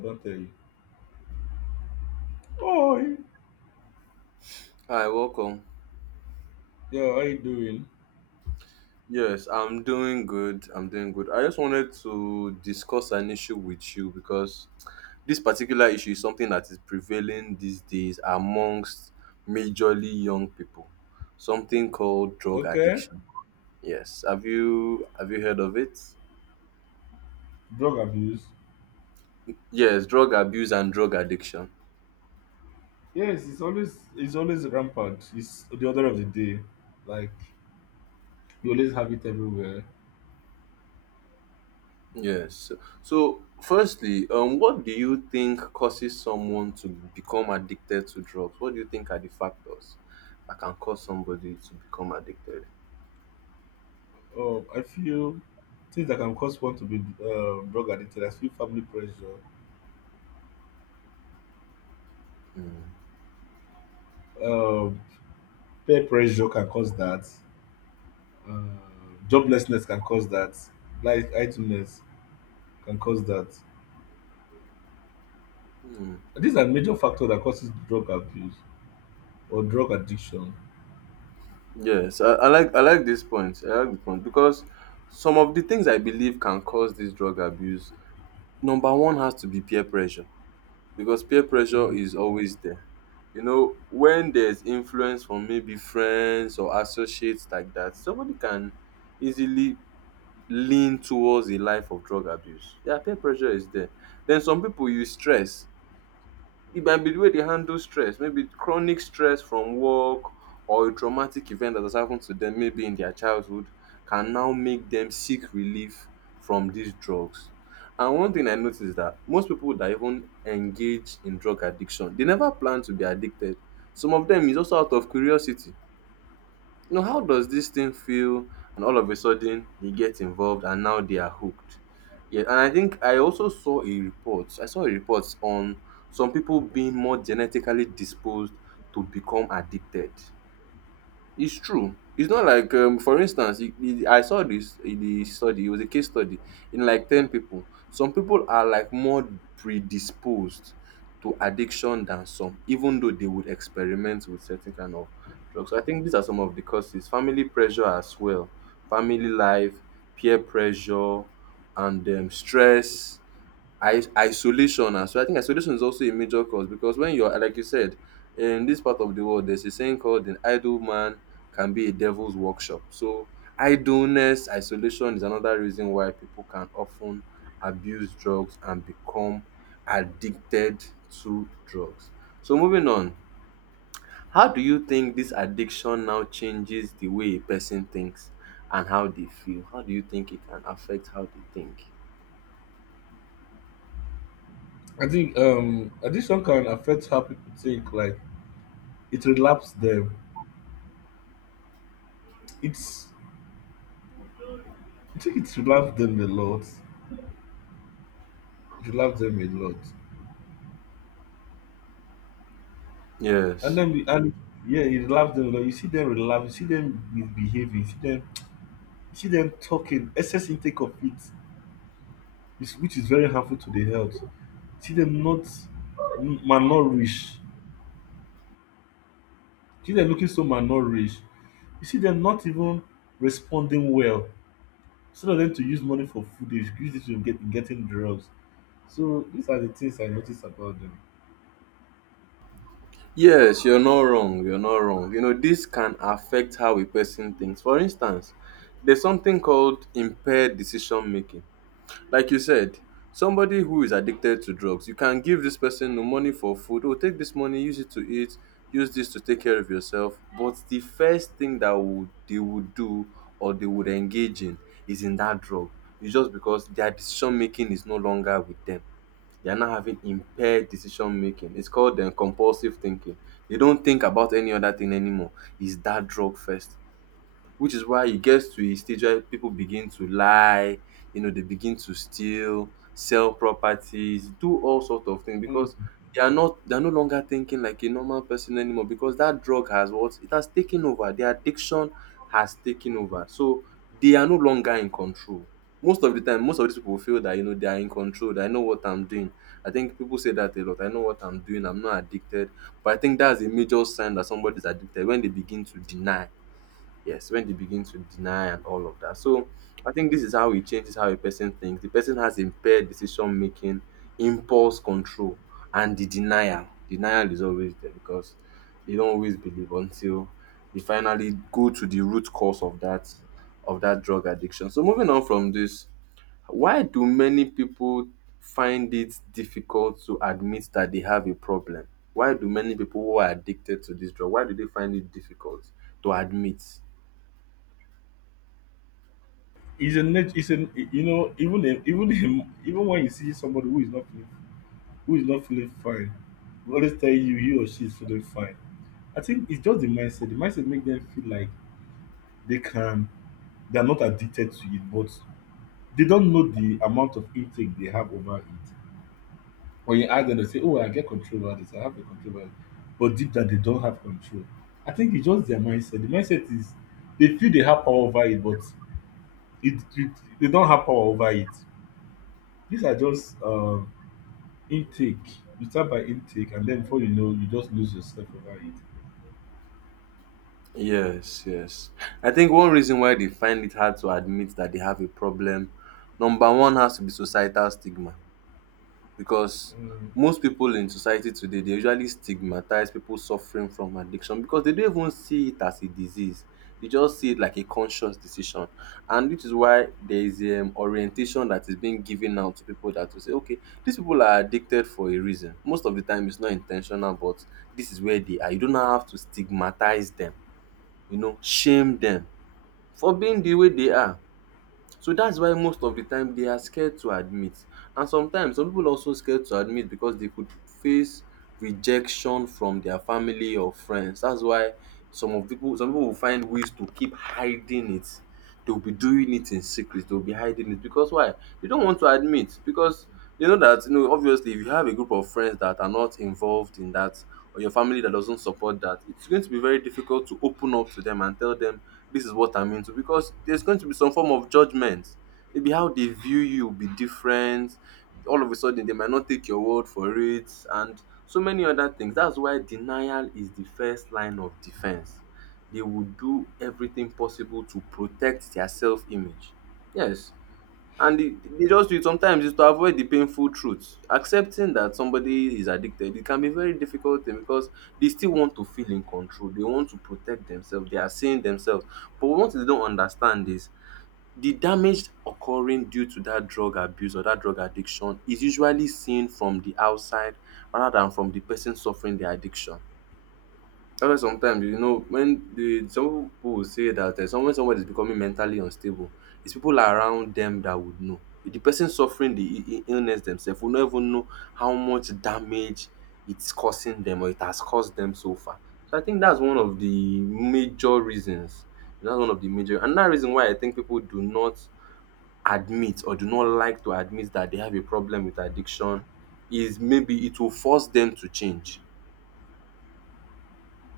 Don't tell you. Oh, Hi, welcome. yo, how you doing? Yes, I'm doing good. I'm doing good. I just wanted to discuss an issue with you because this particular issue is something that is prevailing these days amongst majorly young people. Something called drug Okay. addiction. Yes. Have you heard of it? Drug abuse. Yes, drug abuse and drug addiction. Yes, it's always rampant. It's the order of the day. Like you always have it everywhere. Yes. So, firstly, what do you think causes someone to become addicted to drugs? What do you think are the factors that can cause somebody to become addicted? Oh, I feel things that can cause one to be drug addicted. I feel family pressure. Um, Peer pressure can cause that. Uh, Joblessness can cause that. Like idleness can cause that. Hmm. These are major factors that causes drug abuse or drug addiction. Yes, I like this point. I like the point because some of the things I believe can cause this drug abuse. Number one has to be peer pressure because peer pressure Mm. is always there. You know, when there's influence from maybe friends or associates like that, somebody can easily lean towards a life of drug abuse. Yeah, peer pressure is there. Then some people use stress. It might be the way they handle stress, maybe chronic stress from work or a traumatic event that has happened to them, maybe in their childhood, can now make them seek relief from these drugs. And one thing I noticed is that most people that even engage in drug addiction, they never plan to be addicted. Some of them is also out of curiosity, you know, how does this thing feel? And all of a sudden, they get involved, and now they are hooked. Yeah, and I think I also saw a report. I saw a report on some people being more genetically disposed to become addicted. It's true. It's not like, for instance, I saw this the study. It was a case study in like 10 people. Some people are like more predisposed to addiction than some, even though they would experiment with certain kind of drugs. So, I think these are some of the causes: family pressure as well, family life, peer pressure, and stress. I Isolation, and so I think isolation is also a major cause because, when you're like you said, in this part of the world there's a saying called an idle man can be a devil's workshop. So idleness, isolation is another reason why people can often abuse drugs and become addicted to drugs. So moving on, how do you think this addiction now changes the way a person thinks and how they feel? How do you think it can affect how they think? I think addiction can affect how people think. Like it relapse them. It's I think it relapse them a lot. It relapse them a lot. And Yes. then and yeah, it relapse them a lot. You see them relapse. You see them misbehaving. You see them. You see them talking. Excess intake of it, which is very harmful to the health. You see them not malnourished. You see them looking so malnourished. You see them not even responding well. Instead of them to use money for food, they use it to getting drugs. So these are the things I notice about them. Yes, you're not wrong. You're not wrong. You know, this can affect how a person thinks. For instance, there's something called impaired decision making. Like you said, somebody who is addicted to drugs, you can give this person the money for food, or take this money, use it to eat, use this to take care of yourself. But the first thing that would they would do or they would engage in is in that drug. It's just because their decision making is no longer with them; they are now having impaired decision making. It's called compulsive thinking. They don't think about any other thing anymore. Is that drug first? Which is why it gets to a stage where people begin to lie, you know, they begin to steal, sell properties, do all sort of things Mm. because they are not, they are no longer thinking like a normal person anymore, because that drug has what it has taken over. Their addiction has taken over. So they are no longer in control. Most of the time, most of these people feel that, you know, they are in control, that I know what I'm doing. I think people say that a lot. I know what I'm doing, I'm not addicted. But I think that's a major sign that somebody's addicted, when they begin to deny. Yes, when they begin to deny and all of that. So I think this is how it changes how a person thinks. The person has impaired decision making, impulse control, and the denial. Denial is always there because they don't always believe until they finally go to the root cause of that drug addiction. So moving on from this, why do many people find it difficult to admit that they have a problem? Why do many people who are addicted to this drug, why do they find it difficult to admit? It's a nat- it's a Even when you see somebody who is not feeling fine, they always tell you he or she is feeling fine. I think it's just the mindset. The mindset make them feel like they can they are not addicted to it, but they don't know the amount of intake they have over it. When you ask them, they say, "Oh, I get control over this. I have a control over it," but deep down they don't have control. I think it's just their mindset. The mindset is they feel they have power over it, but it they don't have power over it. These are just intake. You start by intake, and then before you know, you just lose yourself over it. Yes, yes. I think one reason why they find it hard to admit that they have a problem, number one has to be societal stigma. Because Mm. most people in society today, they usually stigmatize people suffering from addiction because they don't even see it as a disease. They just see it like a conscious decision. And which is why there is orientation that is being given out to people that will say, okay, these people are addicted for a reason. Most of the time, it's not intentional, but this is where they are. You do not have to stigmatize them, you know, shame dem for being the way they are. So that's why most of the time they are scared to admit, and sometimes some people also scared to admit because they could face rejection from their family or friends. That's why some people will find ways to keep hiding it. They'll be doing it in secret, they'll be hiding it, because why? They don't want to admit because they know that, you know, obviously, if you have a group of friends that are not involved in that, or your family that doesn't support that, it's going to be very difficult to open up to them and tell them this is what I'm into, because there's going to be some form of judgment. Maybe how they view you will be different, all of a sudden they might not take your word for it, and so many other things. That's why denial is the first line of defense. They would do everything possible to protect their self image. Yes. And they just do it sometimes is to avoid the painful truth. Accepting that somebody is addicted, it can be very difficult thing because they still want to feel in control. They want to protect themselves. They are seeing themselves. But what they don't understand is the damage occurring due to that drug abuse or that drug addiction is usually seen from the outside rather than from the person suffering the addiction. That's why sometimes, you know, when the some people will say that, when someone is becoming mentally unstable, it's people like around them that would know. The person suffering the illness themselves will not even know how much damage it's causing them or it has caused them so far. So I think that's one of the major reasons. That's one of the major, another reason why I think people do not admit or do not like to admit that they have a problem with addiction is maybe it will force them to change.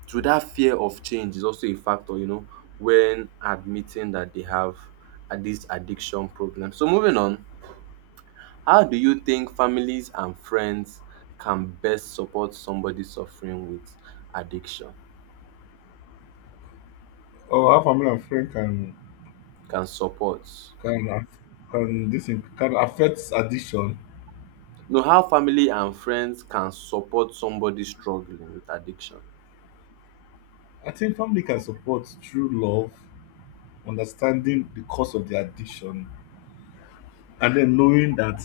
So that fear of change is also a factor, you know, when admitting that they have this addiction problem. So moving on, how do you think families and friends can best support somebody suffering with addiction? Or how family and friend Can support. can aff- can affect addiction. No, how family and friends can support somebody struggling with addiction. I think family can support through love, understanding the cause of the addiction, and then knowing that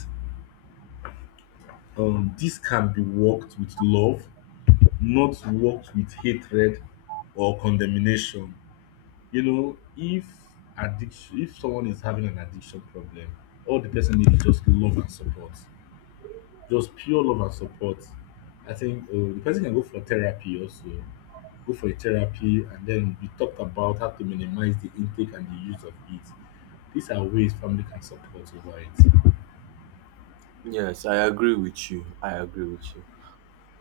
this can be worked with love, not worked with hatred or condemnation. You know, if someone is having an addiction problem, all the person needs is just love and support, just pure love and support. I think the person can go for therapy also, go for a therapy, and then we talked about how to minimize the intake and the use of it. These are ways family can support over it. Yes, I agree with you. I agree with you.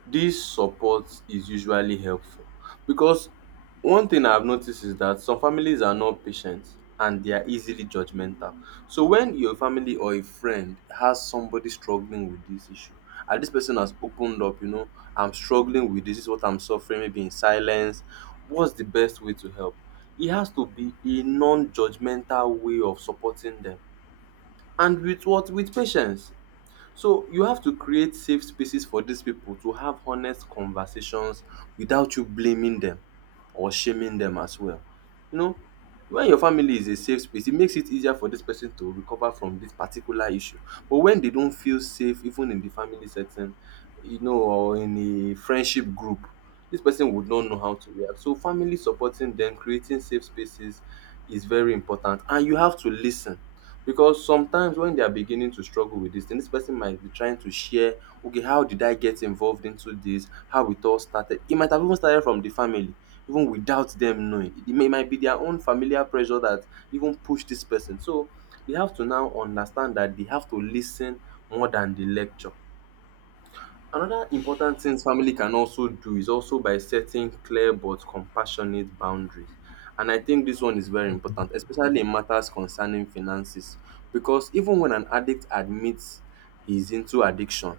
This support is usually helpful because one thing I've noticed is that some families are not patient and they are easily judgmental. So when your family or a friend has somebody struggling with this issue, and this person has opened up, you know, I'm struggling with this, this is what I'm suffering, maybe in silence. What's the best way to help? It has to be a non-judgmental way of supporting them. And with what? With patience. So you have to create safe spaces for these people to have honest conversations without you blaming them or shaming them as well. You know, when your family is a safe space, it makes it easier for this person to recover from this particular issue. But when they don't feel safe, even in the family setting, you know, or in a friendship group, this person would not know how to react. So family supporting them, creating safe spaces is very important. And you have to listen, because sometimes when they are beginning to struggle with this thing, this person might be trying to share, okay, how did I get involved into this, how it all started. It might have even started from the family, even without them knowing. It may might be their own familiar pressure that even pushed this person. So they have to now understand that they have to listen more than the lecture. Another important thing family can also do is also by setting clear but compassionate boundaries. And I think this one is very important, especially in matters concerning finances. Because even when an addict admits he's into addiction,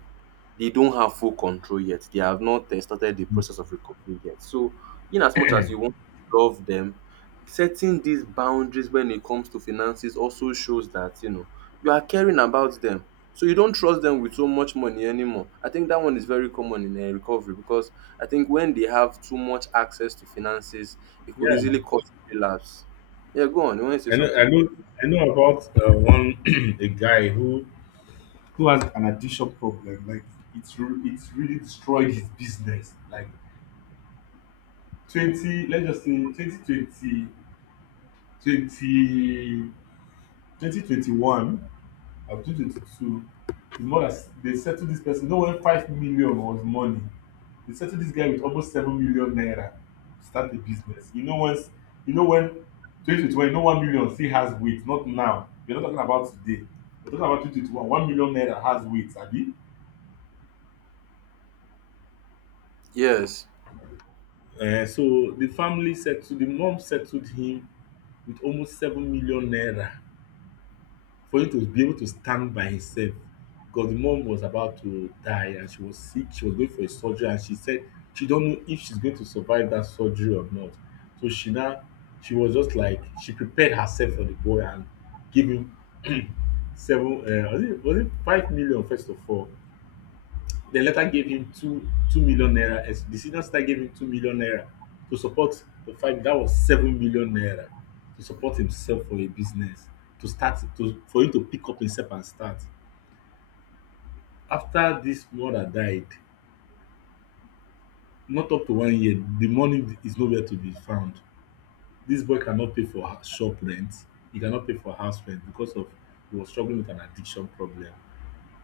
they don't have full control yet. They have not started the process of recovery yet. So, in as much as you want to love them, setting these boundaries when it comes to finances also shows that, you know, you are caring about them. So you don't trust them with so much money anymore. I think that one is very common in recovery because I think when they have too much access to finances, it could easily Yeah, cause relapse. Yeah, go on. You want to say I know, I something? know, I know about one a guy who has an addiction problem. Like it's really destroyed his business. Like 20, let's just say 2020, 20, 2021 or 2022, is more than s- they settled this person. No, when 5 million was money. They settled this guy with almost 7 million naira to start a business. You know when 2021, you know 1 million still has weight, not now. We're not talking about today. We're talking about 2021. 1 million naira has weight, Abi. Yes, So the family settled, the mom settled him with almost 7 million naira for him to be able to stand by himself, because the mom was about to die and she was sick. She was going for a surgery and she said she don't know if she's going to survive that surgery or not. So she now, she was just like, she prepared herself for the boy and gave him seven, was it 5 million first of all, then later gave him two two million naira, as the senior sister gave him 2 million naira to support the five that was 7 million naira to support himself for a business, to start, to for him to pick up himself and start. After this mother died, not up to 1 year, the money is nowhere to be found. This boy cannot pay for shop rent. He cannot pay for house rent because of he was struggling with an addiction problem.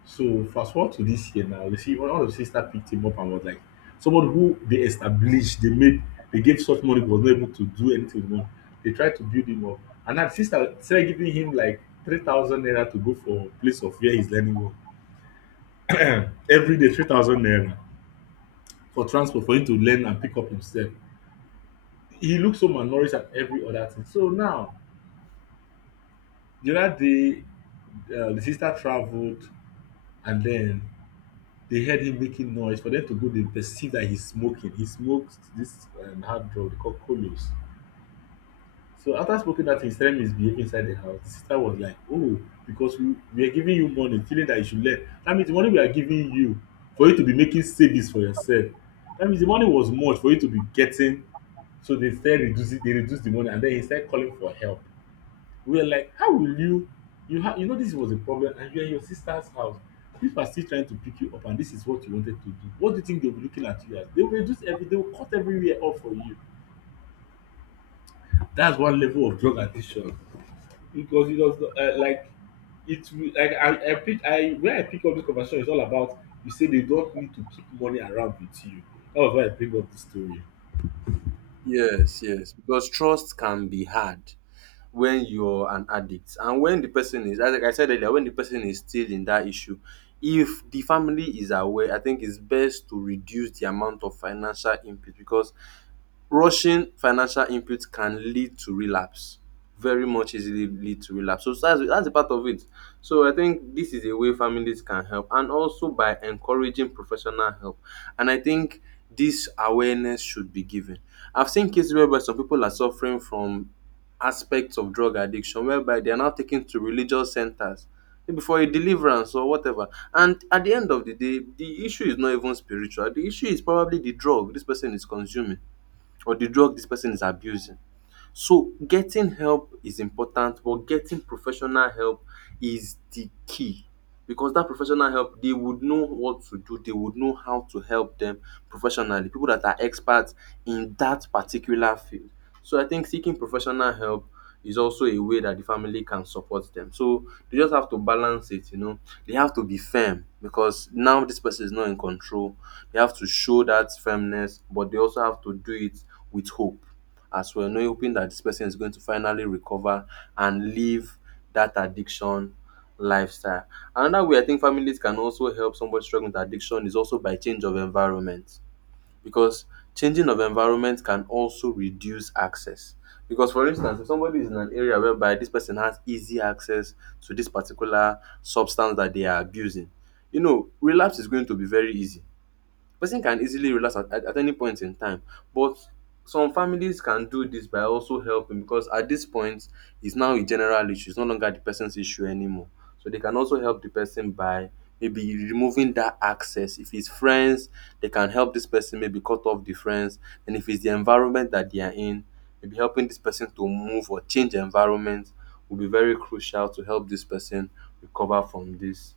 So fast forward to this year now, you see one of the sister picked him up and was like, someone who they established, they made, they gave such money but was not able to do anything with money. They tried to build him up, and that sister started giving him like 3,000 naira to go for place of where he's learning work every day 3,000 naira for transport for him to learn and pick up himself. He looks so malnourished at every other thing. So now, the other day, the sister traveled and then they heard him making noise. For them to go, they perceive that he's smoking. He smokes this hard drug called Colos. So after smoking that, thing, he started misbehaving inside the house. The sister was like, "Oh, because we are giving you money, feeling that you should learn. That means the money we are giving you for you to be making savings for yourself. That means the money was much for you to be getting." So they started reducing, they reduced the money, and then he started calling for help. We were like, how will you, you have, you know, this was a problem, and you're in your sister's house. People are still trying to pick you up, and this is what you wanted to do. What do you think they'll be looking at you as? They will reduce every, they will cut everywhere off for you. That's one level of drug addiction. Because it does like it will, like, I pick I where I pick up this conversation is all about you say they don't need to keep money around with you. That was why I bring up this story. yes, yes. Because trust can be hard when you're an addict, and when the person is, like I said earlier, when the person is still in that issue, if the family is aware, I think it's best to reduce the amount of financial input because rushing financial input can lead to relapse, very much easily lead to relapse. So that's a part of it. So I think this is a way families can help, and also by encouraging professional help. And I think this awareness should be given. I've seen cases whereby some people are suffering from aspects of drug addiction whereby they are now taken to religious centers, maybe for a deliverance or whatever, and at the end of the day the issue is not even spiritual. The issue is probably the drug this person is consuming or the drug this person is abusing. So getting help is important, but getting professional help is the key, because that professional help, they would know what to do, they would know how to help them professionally. People that are experts in that particular field. So I think seeking professional help is also a way that the family can support them. So they just have to balance it, you know. They have to be firm because now this person is not in control. They have to show that firmness, but they also have to do it with hope as well, knowing, hoping that this person is going to finally recover and leave that addiction lifestyle. Another way I think families can also help somebody struggling with addiction is also by change of environment, because changing of environment can also reduce access. Because for instance, if somebody is in an area whereby this person has easy access to this particular substance that they are abusing, you know, relapse is going to be very easy. Person can easily relax at any point in time, but some families can do this by also helping, because at this point, it's now a general issue. It's no longer the person's issue anymore. So they can also help the person by maybe removing that access. If it's friends, they can help this person maybe cut off the friends. And if it's the environment that they are in, maybe helping this person to move or change environment will be very crucial to help this person recover from this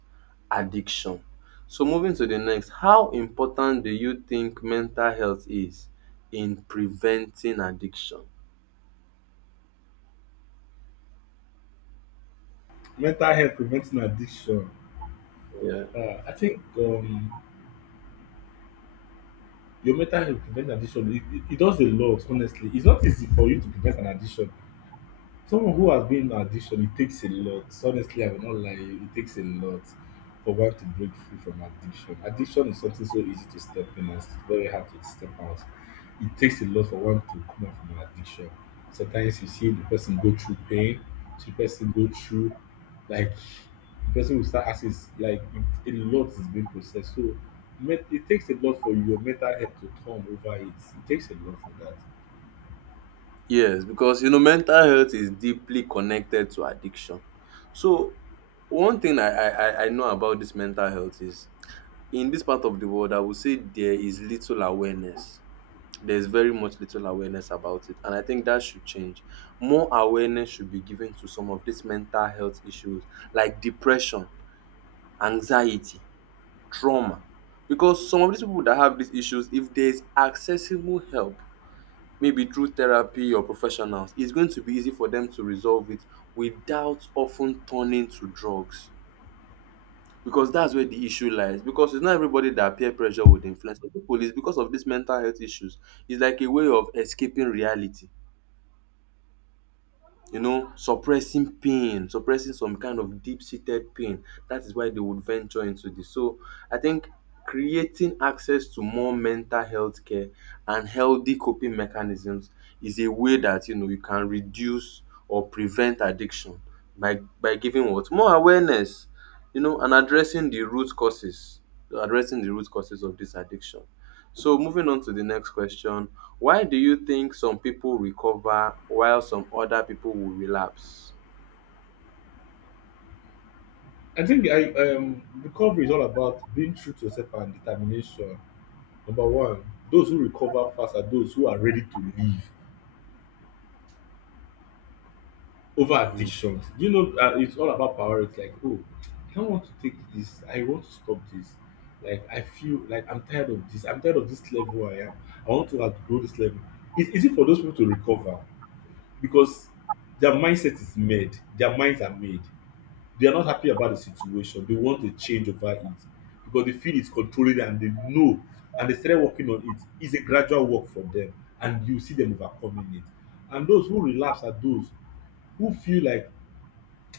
addiction. So moving to the next, how important do you think mental health is in preventing addiction? Mental health preventing addiction. Yeah. I think your mental health prevent addiction. It does a lot, honestly. It's not easy for you to prevent an addiction. Someone who has been in addiction, it takes a lot. Honestly, I will not lie, it takes a lot for one to break free from addiction. Addiction is something so easy to step in and it's very hard to step out. It takes a lot for one to come out from an addiction. Sometimes you see the person go through pain, see the person go through, like, the person will start asking, like, it, a lot is being processed. So it takes a lot for your mental health to turn over it. It takes a lot for that. Yes, because you know mental health is deeply connected to addiction. So one thing I know about this mental health is, in this part of the world I would say there is little awareness. There's very much little awareness about it. And I think that should change. More awareness should be given to some of these mental health issues like depression, anxiety, trauma, because some of these people that have these issues, if there's accessible help maybe through therapy or professionals, it's going to be easy for them to resolve it without often turning to drugs, because that's where the issue lies. Because it's not everybody that peer pressure would influence. Some people, it's because of these mental health issues. It's like a way of escaping reality, you know, suppressing pain, suppressing some kind of deep seated pain. That is why they would venture into this. So I think creating access to more mental health care and healthy coping mechanisms is a way that, you know, you can reduce or prevent addiction, by giving what, more awareness, you know, and addressing the root causes, addressing the root causes of this addiction. So moving on to the next question, why do you think some people recover while some other people will relapse? I think I recovery is all about being true to yourself and determination. Number one, those who recover fast are those who are ready to leave over Mm. addictions. You know, it's all about priorities. Like, oh, I don't want to take this. I want to stop this. Like, I feel like I'm tired of this. I'm tired of this level I am. I want to outgrow this level. It's easy for those people to recover because their mindset is made. Their minds are made. They are not happy about the situation. They want a change over it because they feel it's controlling and they know, and they started working on it. It's a gradual work for them and you see them overcoming it. And those who relapse are those who feel like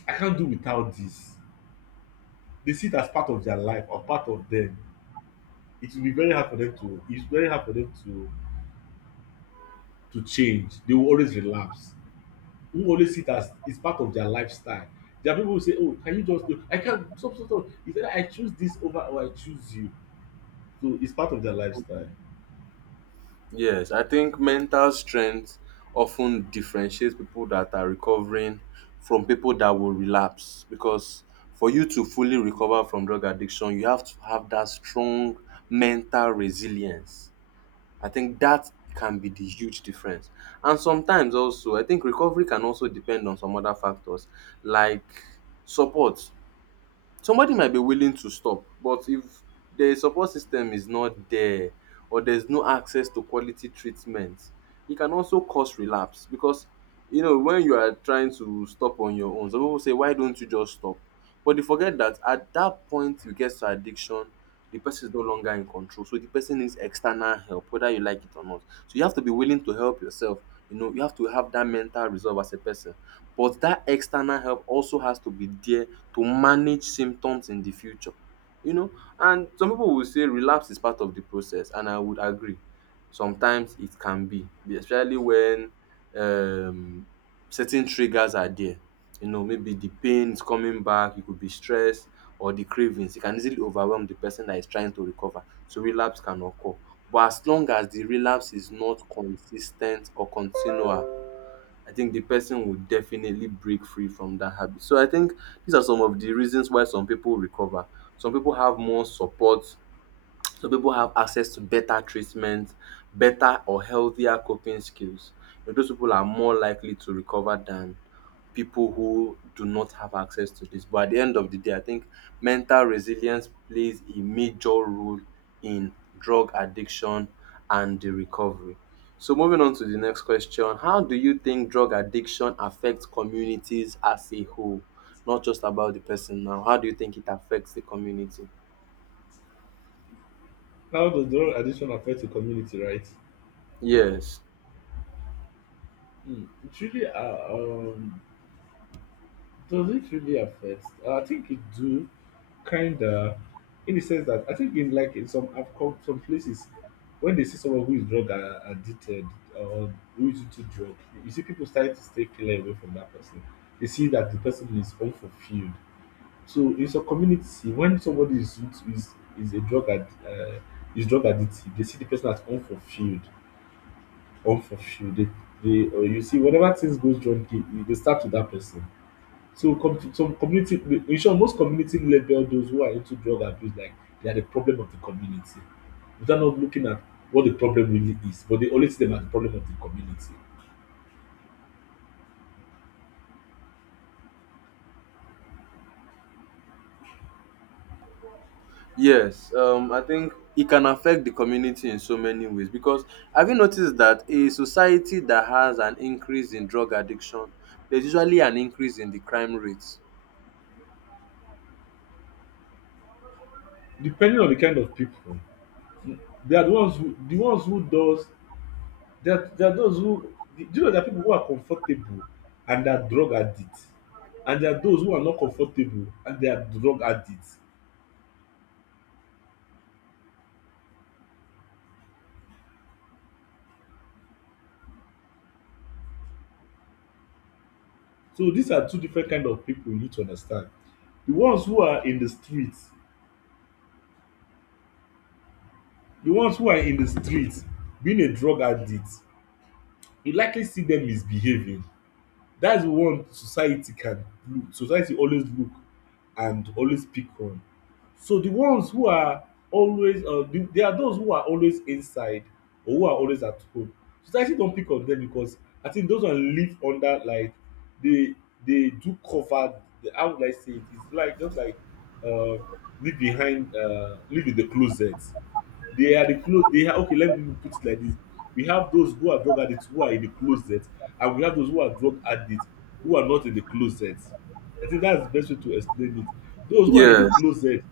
I can't do without this. They see it as part of their life or part of them. It will be very hard for them to, it's very hard for them to change. They will always relapse. Who always see it as it's part of their lifestyle. There are people who say, "Oh, can you just do I can't stop, stop, stop. It's either I choose this over or I choose you." So it's part of their lifestyle. Yes, I think mental strength often differentiates people that are recovering from people that will relapse, because for you to fully recover from drug addiction, you have to have that strong mental resilience. I think that can be the huge difference. And sometimes also, I think recovery can also depend on some other factors like support. Somebody might be willing to stop, but if the support system is not there or there's no access to quality treatment, it can also cause relapse. Because you know when you are trying to stop on your own, some people say, why don't you just stop? But they forget that at that point you get to addiction, the person is no longer in control, so the person needs external help, whether you like it or not. So you have to be willing to help yourself, you know, you have to have that mental resolve as a person, but that external help also has to be there to manage symptoms in the future. You know, and some people will say relapse is part of the process, and I would agree. Sometimes it can be, especially when um certain triggers are there. You know, maybe the pain is coming back, it could be stress or the cravings. It can easily overwhelm the person that is trying to recover. So relapse can occur. But as long as the relapse is not consis ten t or continual, I think the person will definitely break free from that habit. So I think these are some of the reasons why some people recover. Some people have more support, so people have access to better treatment, better or healthier coping skills. You know, those people are more likely to recover than people who do not have access to this. But at the end of the day, I think mental resilience plays a major role in drug addiction and the recovery. So moving on to the next question, how do you think drug addiction affects communities as a whole? Not just about the person now. How do you think it affects the community? How does drug addiction affect the community, right? Yes. Hmm. It really, does it really affect? I think it do, kinda, in the sense that I think in, like, in some, I've come some places when they see someone who is drug addicted, or who is into drug, you see people starting to stay clear away from that person. They see that the person is unfulfilled. So in some community, when somebody is is drug addicted, they see the person as unfulfilled off of you. Or you see, whenever things goes wrong, they start with that person. So some community, in short, most community label those who are into drug abuse like they are the problem of the community, without not looking at what the problem really is. But they always see them as the problem of the community. Yes, I think it can affect the community in so many ways, because have you noticed that a society that has an increase in drug addiction, there's usually an increase in the crime rates. Depending on the kind of people, they are the ones who does they are those who do, you know, there are people who are comfortable and they are drug addicts, and there are those who are not comfortable and they are drug addicts. So these are two different kind of people you need to understand. The ones who are in the street, the ones who are in the street being a drug addict, you likely see them misbehaving. That's the one society can look and always pick on. So the ones who are always there are those who are always inside or who are always at home. Society don pick on them because I think those one live under like they they do cover the how would I say it? It's like just like uh, live behind live in the closet. They are the clo they are okay let me put it like this. We have those who are drug addicts who are in the closet and we have those who are drug addicts who are not in the closet. I think that's the best way to explain it. Yes,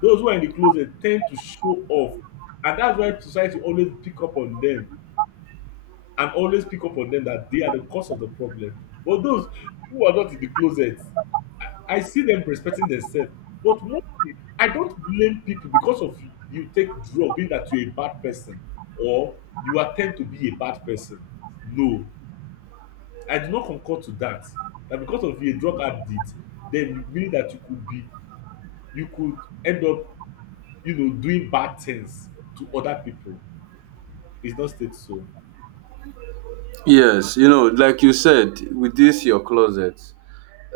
Those who are in the closet ten d to show off, and dats why society always pick up on dem and always pick up on dem dat they are the cause of the problem. But those who are not in the closet, I see dem respecting themselves. But one thing, I don't blame people because of you take drug mean dat you a bad person or you attempt to be a bad person. No, I do not concur to dat. Na because of a drug addict den you mean dat you could be you could end up, you know, doing bad things to other people. It's not state so. yes, you know, like you said, with this your closet,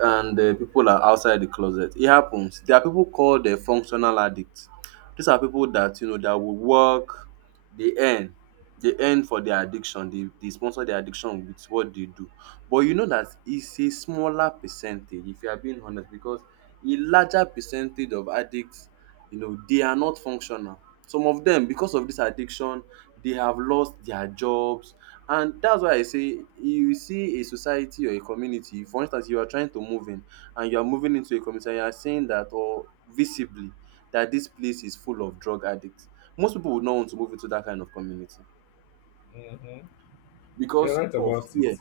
and people are outside the closet. It happens. There are people called functional addicts. These are people that you know that will work, dey earn, dey earn for their addiction, dey sponsor their addiction with what they do. But you know that it's a smaller percentage, if you are being honest, because a larger percentage of addicts, you know, they are not functional. Some of them, because of this addiction, they have lost their jobs. And that's why I say, you see a society or a community, for instance you are trying to move in, and you are moving into a community and you are saying that, or visibly, that this place is full of drug addicts, most people would not want to move into that kind of community Mm-hmm. You're because right of about fear. it.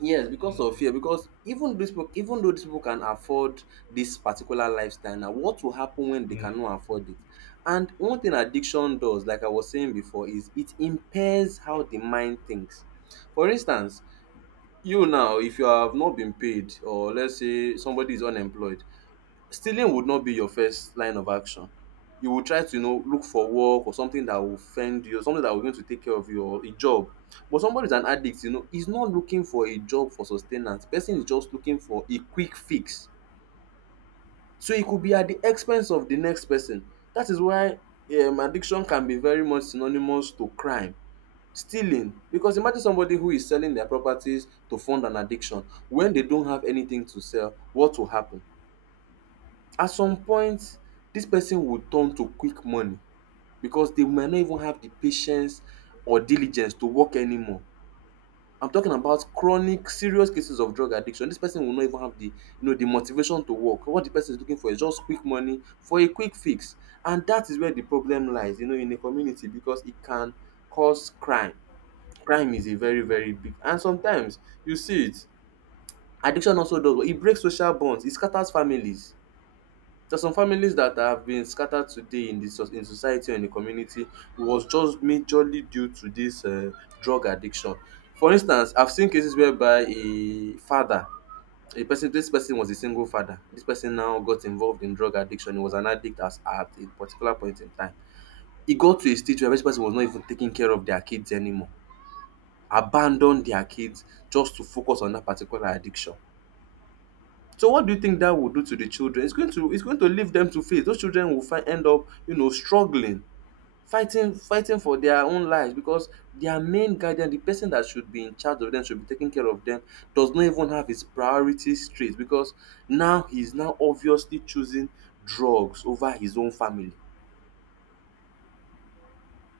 Yes, because of Mm-hmm. fear. Because even these people, even though these people can afford this particular lifestyle now, what will happen when they cannot afford it? And one thing addiction does, like I was saying before, is it impairs how the mind thinks. For instance, you now, if you have not been paid, or let's say somebody is unemployed, stealing would not be your first line of action. You will try to, you know, look for work or something that will fend you, something that will going to take care of you, or a job. But somebody is an addict, you know, he's not looking for a job for sustenance. Person is just looking for a quick fix. So it could be at the expense of the next person. That is why addiction can be very much synonymous to crime. Stealing, because imagine somebody who is selling their properties to fund an addiction. When they don't have anything to sell, what will happen? At some point dis person will turn to quick money, because they might not even have the patience or diligence to work anymore. I'm talking about chronic serious cases of drug addiction. Dis person will not even have the, you know, the motivation to work. What the person is looking for is just quick money for a quick fix, and dat is where the problem lies, you know, in a community, because e can cause crime. Crime is a very big and sometimes you see it. Addiction also does what? E breaks social bonds, e scatters families. For some families that have been scattered today in the society or in the community was just majorly due to dis drug addiction. For instance, I've seen cases whereby a father a person dis person was a single father. Dis person now got involved in drug addiction, he was an addict as at a particular point in time. E got to a stage whereby dis person was not even taking care of their kids anymore, abandon their kids just to focus on dat particular addiction. So what do you think that will do to the children? It's going to leave them to face. Those children will find end up you know struggling, fighting for their own lives, because their main guardian, the person that should be in charge of them, should be taking care of them, does not even have his priorities straight, because now he's now obviously choosing drugs over his own family.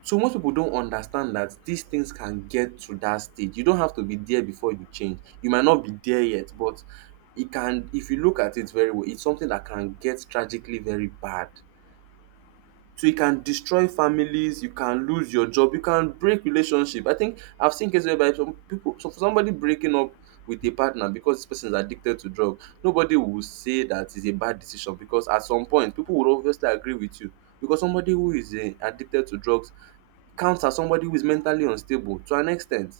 So most people don't understand that these things can get to that stage. You don't have to be there before you change. You might not be there yet, but it can. If you look at it very well, it's something that can get tragically very bad. So you can destroy families, you can lose your job, you can break relationship. I think I've seen cases whereby some people, so for somebody breaking up with a partner because this person is addicted to drug, nobody will say that it's a bad decision, because at some point people would obviously agree with you. Because somebody who is addicted to drugs counts as somebody who is mentally unstable to an extent.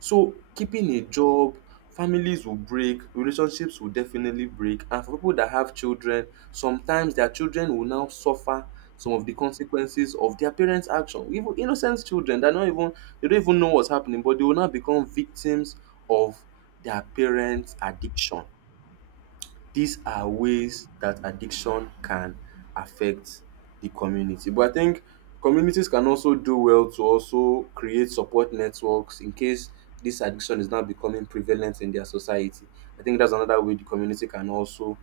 So keeping a job, families will break, relationships will definitely break, and for people that have children, sometimes their children will now suffer some of the consequences of their parents' action. Even innocent children that not even they don't even know what's happening, but they will now become victims of their parents' addiction. These are ways that addiction can affect the community, but I think communities can also do well to also create support networks in case this addiction is now becoming prevalent in their society. I think that's another way the community can also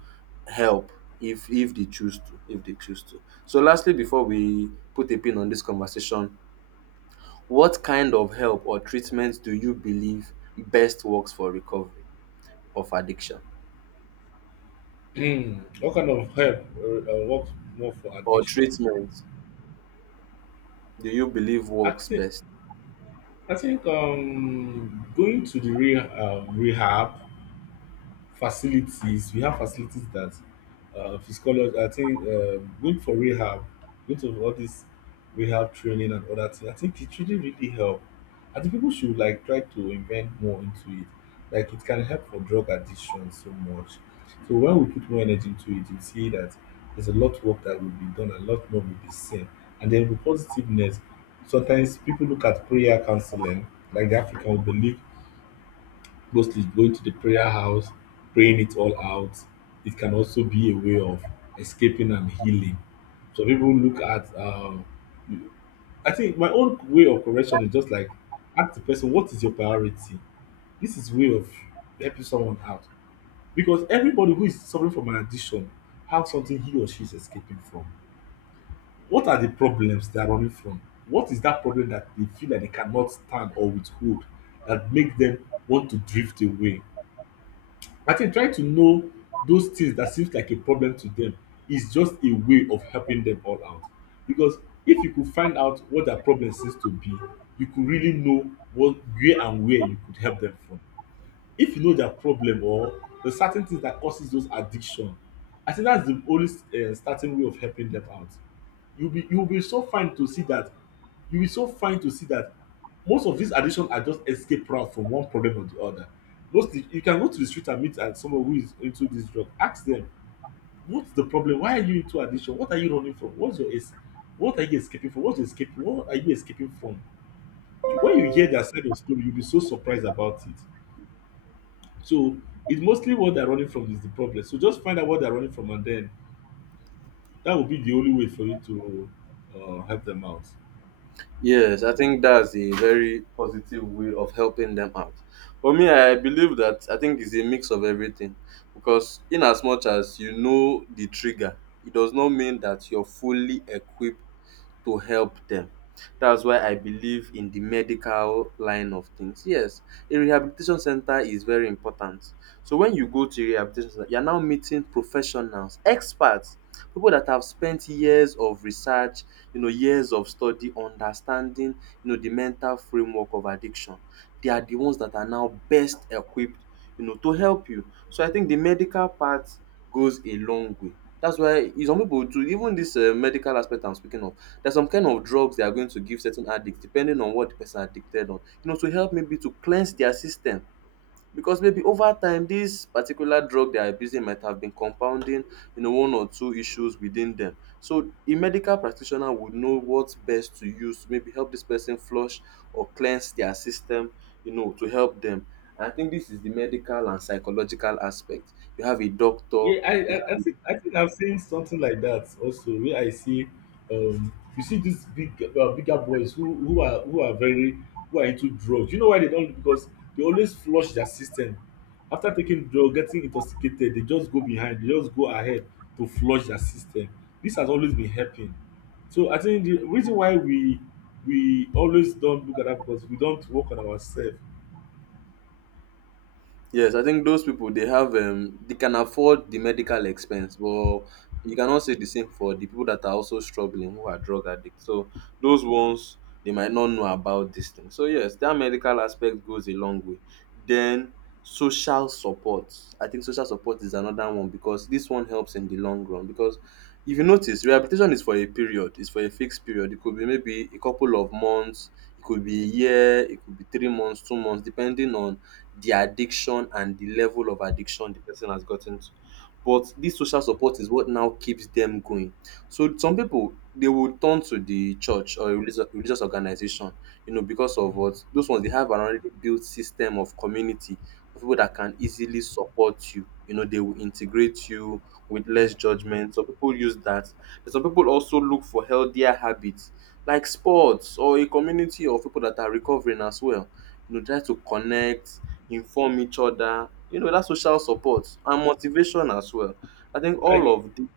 help if they choose to, if they choose to. So lastly, before we put a pin on this conversation, what kind of help or treatment do you believe best works for recovery of addiction What kind of help works more for or addiction? treatment? Do you believe I works think best? I think going to the rehab facilities. We have facilities that psychology. I think going for rehab, going to all this rehab training and other things, I think it really really help. I think people should like try to invent more into it. Like it can help for drug addiction so much. So when we put more energy into it, you see that there's a lot of work that will be done, a lot more will be seen. And then with positiveness, sometimes people look at prayer counseling, like the african will believe, mostly going to the prayer house, praying it all out. It can also be a way of escaping and healing. So people look at, I think my own way of correction is just like ask the person, what is your priority? This is way of helping someone out, because everybody who is suffering from an addiction have something he or she is escaping from. What are the problems they are running from? What is that problem that they feel that they cannot stand or withhold that make them want to drift away? I think trying to know those things that seems like a problem to them is just a way of helping them all out. Because if you could find out what their problem seems to be, you could really know what where and where you could help them from. If you know their problem or the certain things that causes those addiction, I think that's the only starting way of helping them out. You'll be so fine to see that You'll be so fine to see that most of these additions are just escape route from one problem to the other. Most, you can go to the street and meet someone who is into this drug. Ask them, what's the problem? Why are you into addiction? What are you running from? What are you escaping from? What's your escaping? What are you escaping from? When you hear their side of story, you'll be so surprised about it. So it's mostly what they're running from is the problem. So just find out what they're running from, and then that will be the only way for you to help them out. Yes, I think that's a very positive way of helping them out. For me, I believe that, I think it's a mix of everything, because in as much as you know the trigger, it does not mean that you're fully equipped to help them. That's why I believe in the medical line of things. Yes, a rehabilitation center is very important. So when you go to a rehabilitation center, you're now meeting professionals, experts, people that have spent years of research, you know, years of study, understanding, you know, the mental framework of addiction. They are the ones that are now best equipped, you know, to help you. So I think the medical part goes a long way. That's why some people too, even this medical aspect I'm speaking of, there's some kind of drugs they are going to give certain addicts depending on what the person addicted on. You know, to help maybe to cleanse their system. Because maybe over time this particular drug they are abusing might have been compounding, you know, one or two issues within them. So a medical practitioner would know what's best to use to maybe help this person flush or cleanse their system, you know, to help them. And I think this is the medical and psychological aspect. You have a doctor, Yeah, I, I, I you. think I think I've seen something like that also, where I see you see these bigger boys who are into drugs. You know why? They don't, because they always flush their system. After taking drug, getting intoxicated, they just go behind, they just go ahead to flush their system. This has always been happening. So I think the reason why we always don't look at that, because we don't work on ourselves. Yes, I think those people, they have they can afford the medical expense, but you cannot say the same for the people that are also struggling who are drug addicts. So those ones, they might not know about this thing. So yes, that medical aspect goes a long way. Then social support. I think social support is another one because this one helps in the long run. Because if you notice, rehabilitation is for a period, it's for a fixed period. It could be maybe a couple of months, it could be a year, it could be 3 months, 2 months, depending on the addiction and the level of addiction the person has gotten to. But this social support is what now keeps them going. So some people, they will turn to the church or a religious organization, you know, because of Mm, what those ones, they have an already built system of community of people that can easily support you. You know, they will integrate you with mm, less mm. judgment. Some people use that. But some people also look for healthier habits like sports or a community of people that are recovering as well. You know, try to connect, inform each other, you know, that social support and motivation as well. I think all I of the,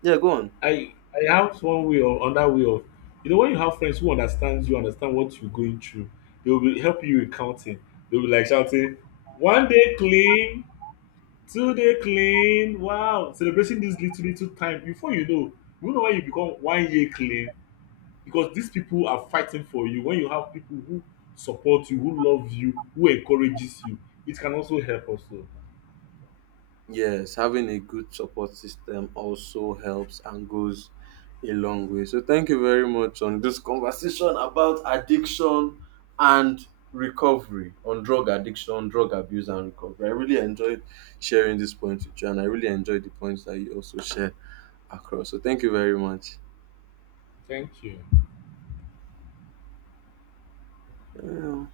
yeah, go on. I have one way or another way of, you know, when you have friends who understands you, understand what you're going through, they will be helping you with counting. They'll be like shouting, 1 day clean, 2 day clean, wow, celebrating this little little time. Before you know when you become 1 year clean, because these people are fighting for you. When you have people who support you, who love you, who encourages you, it can also help also. Yes, having a good support system also helps and goes a long way. So thank you very much on this conversation about addiction and recovery on drug addiction, drug abuse and recovery. I really enjoyed sharing this point with you and I really enjoyed the points that you also shared across. So thank you very much. Thank you. Yeah.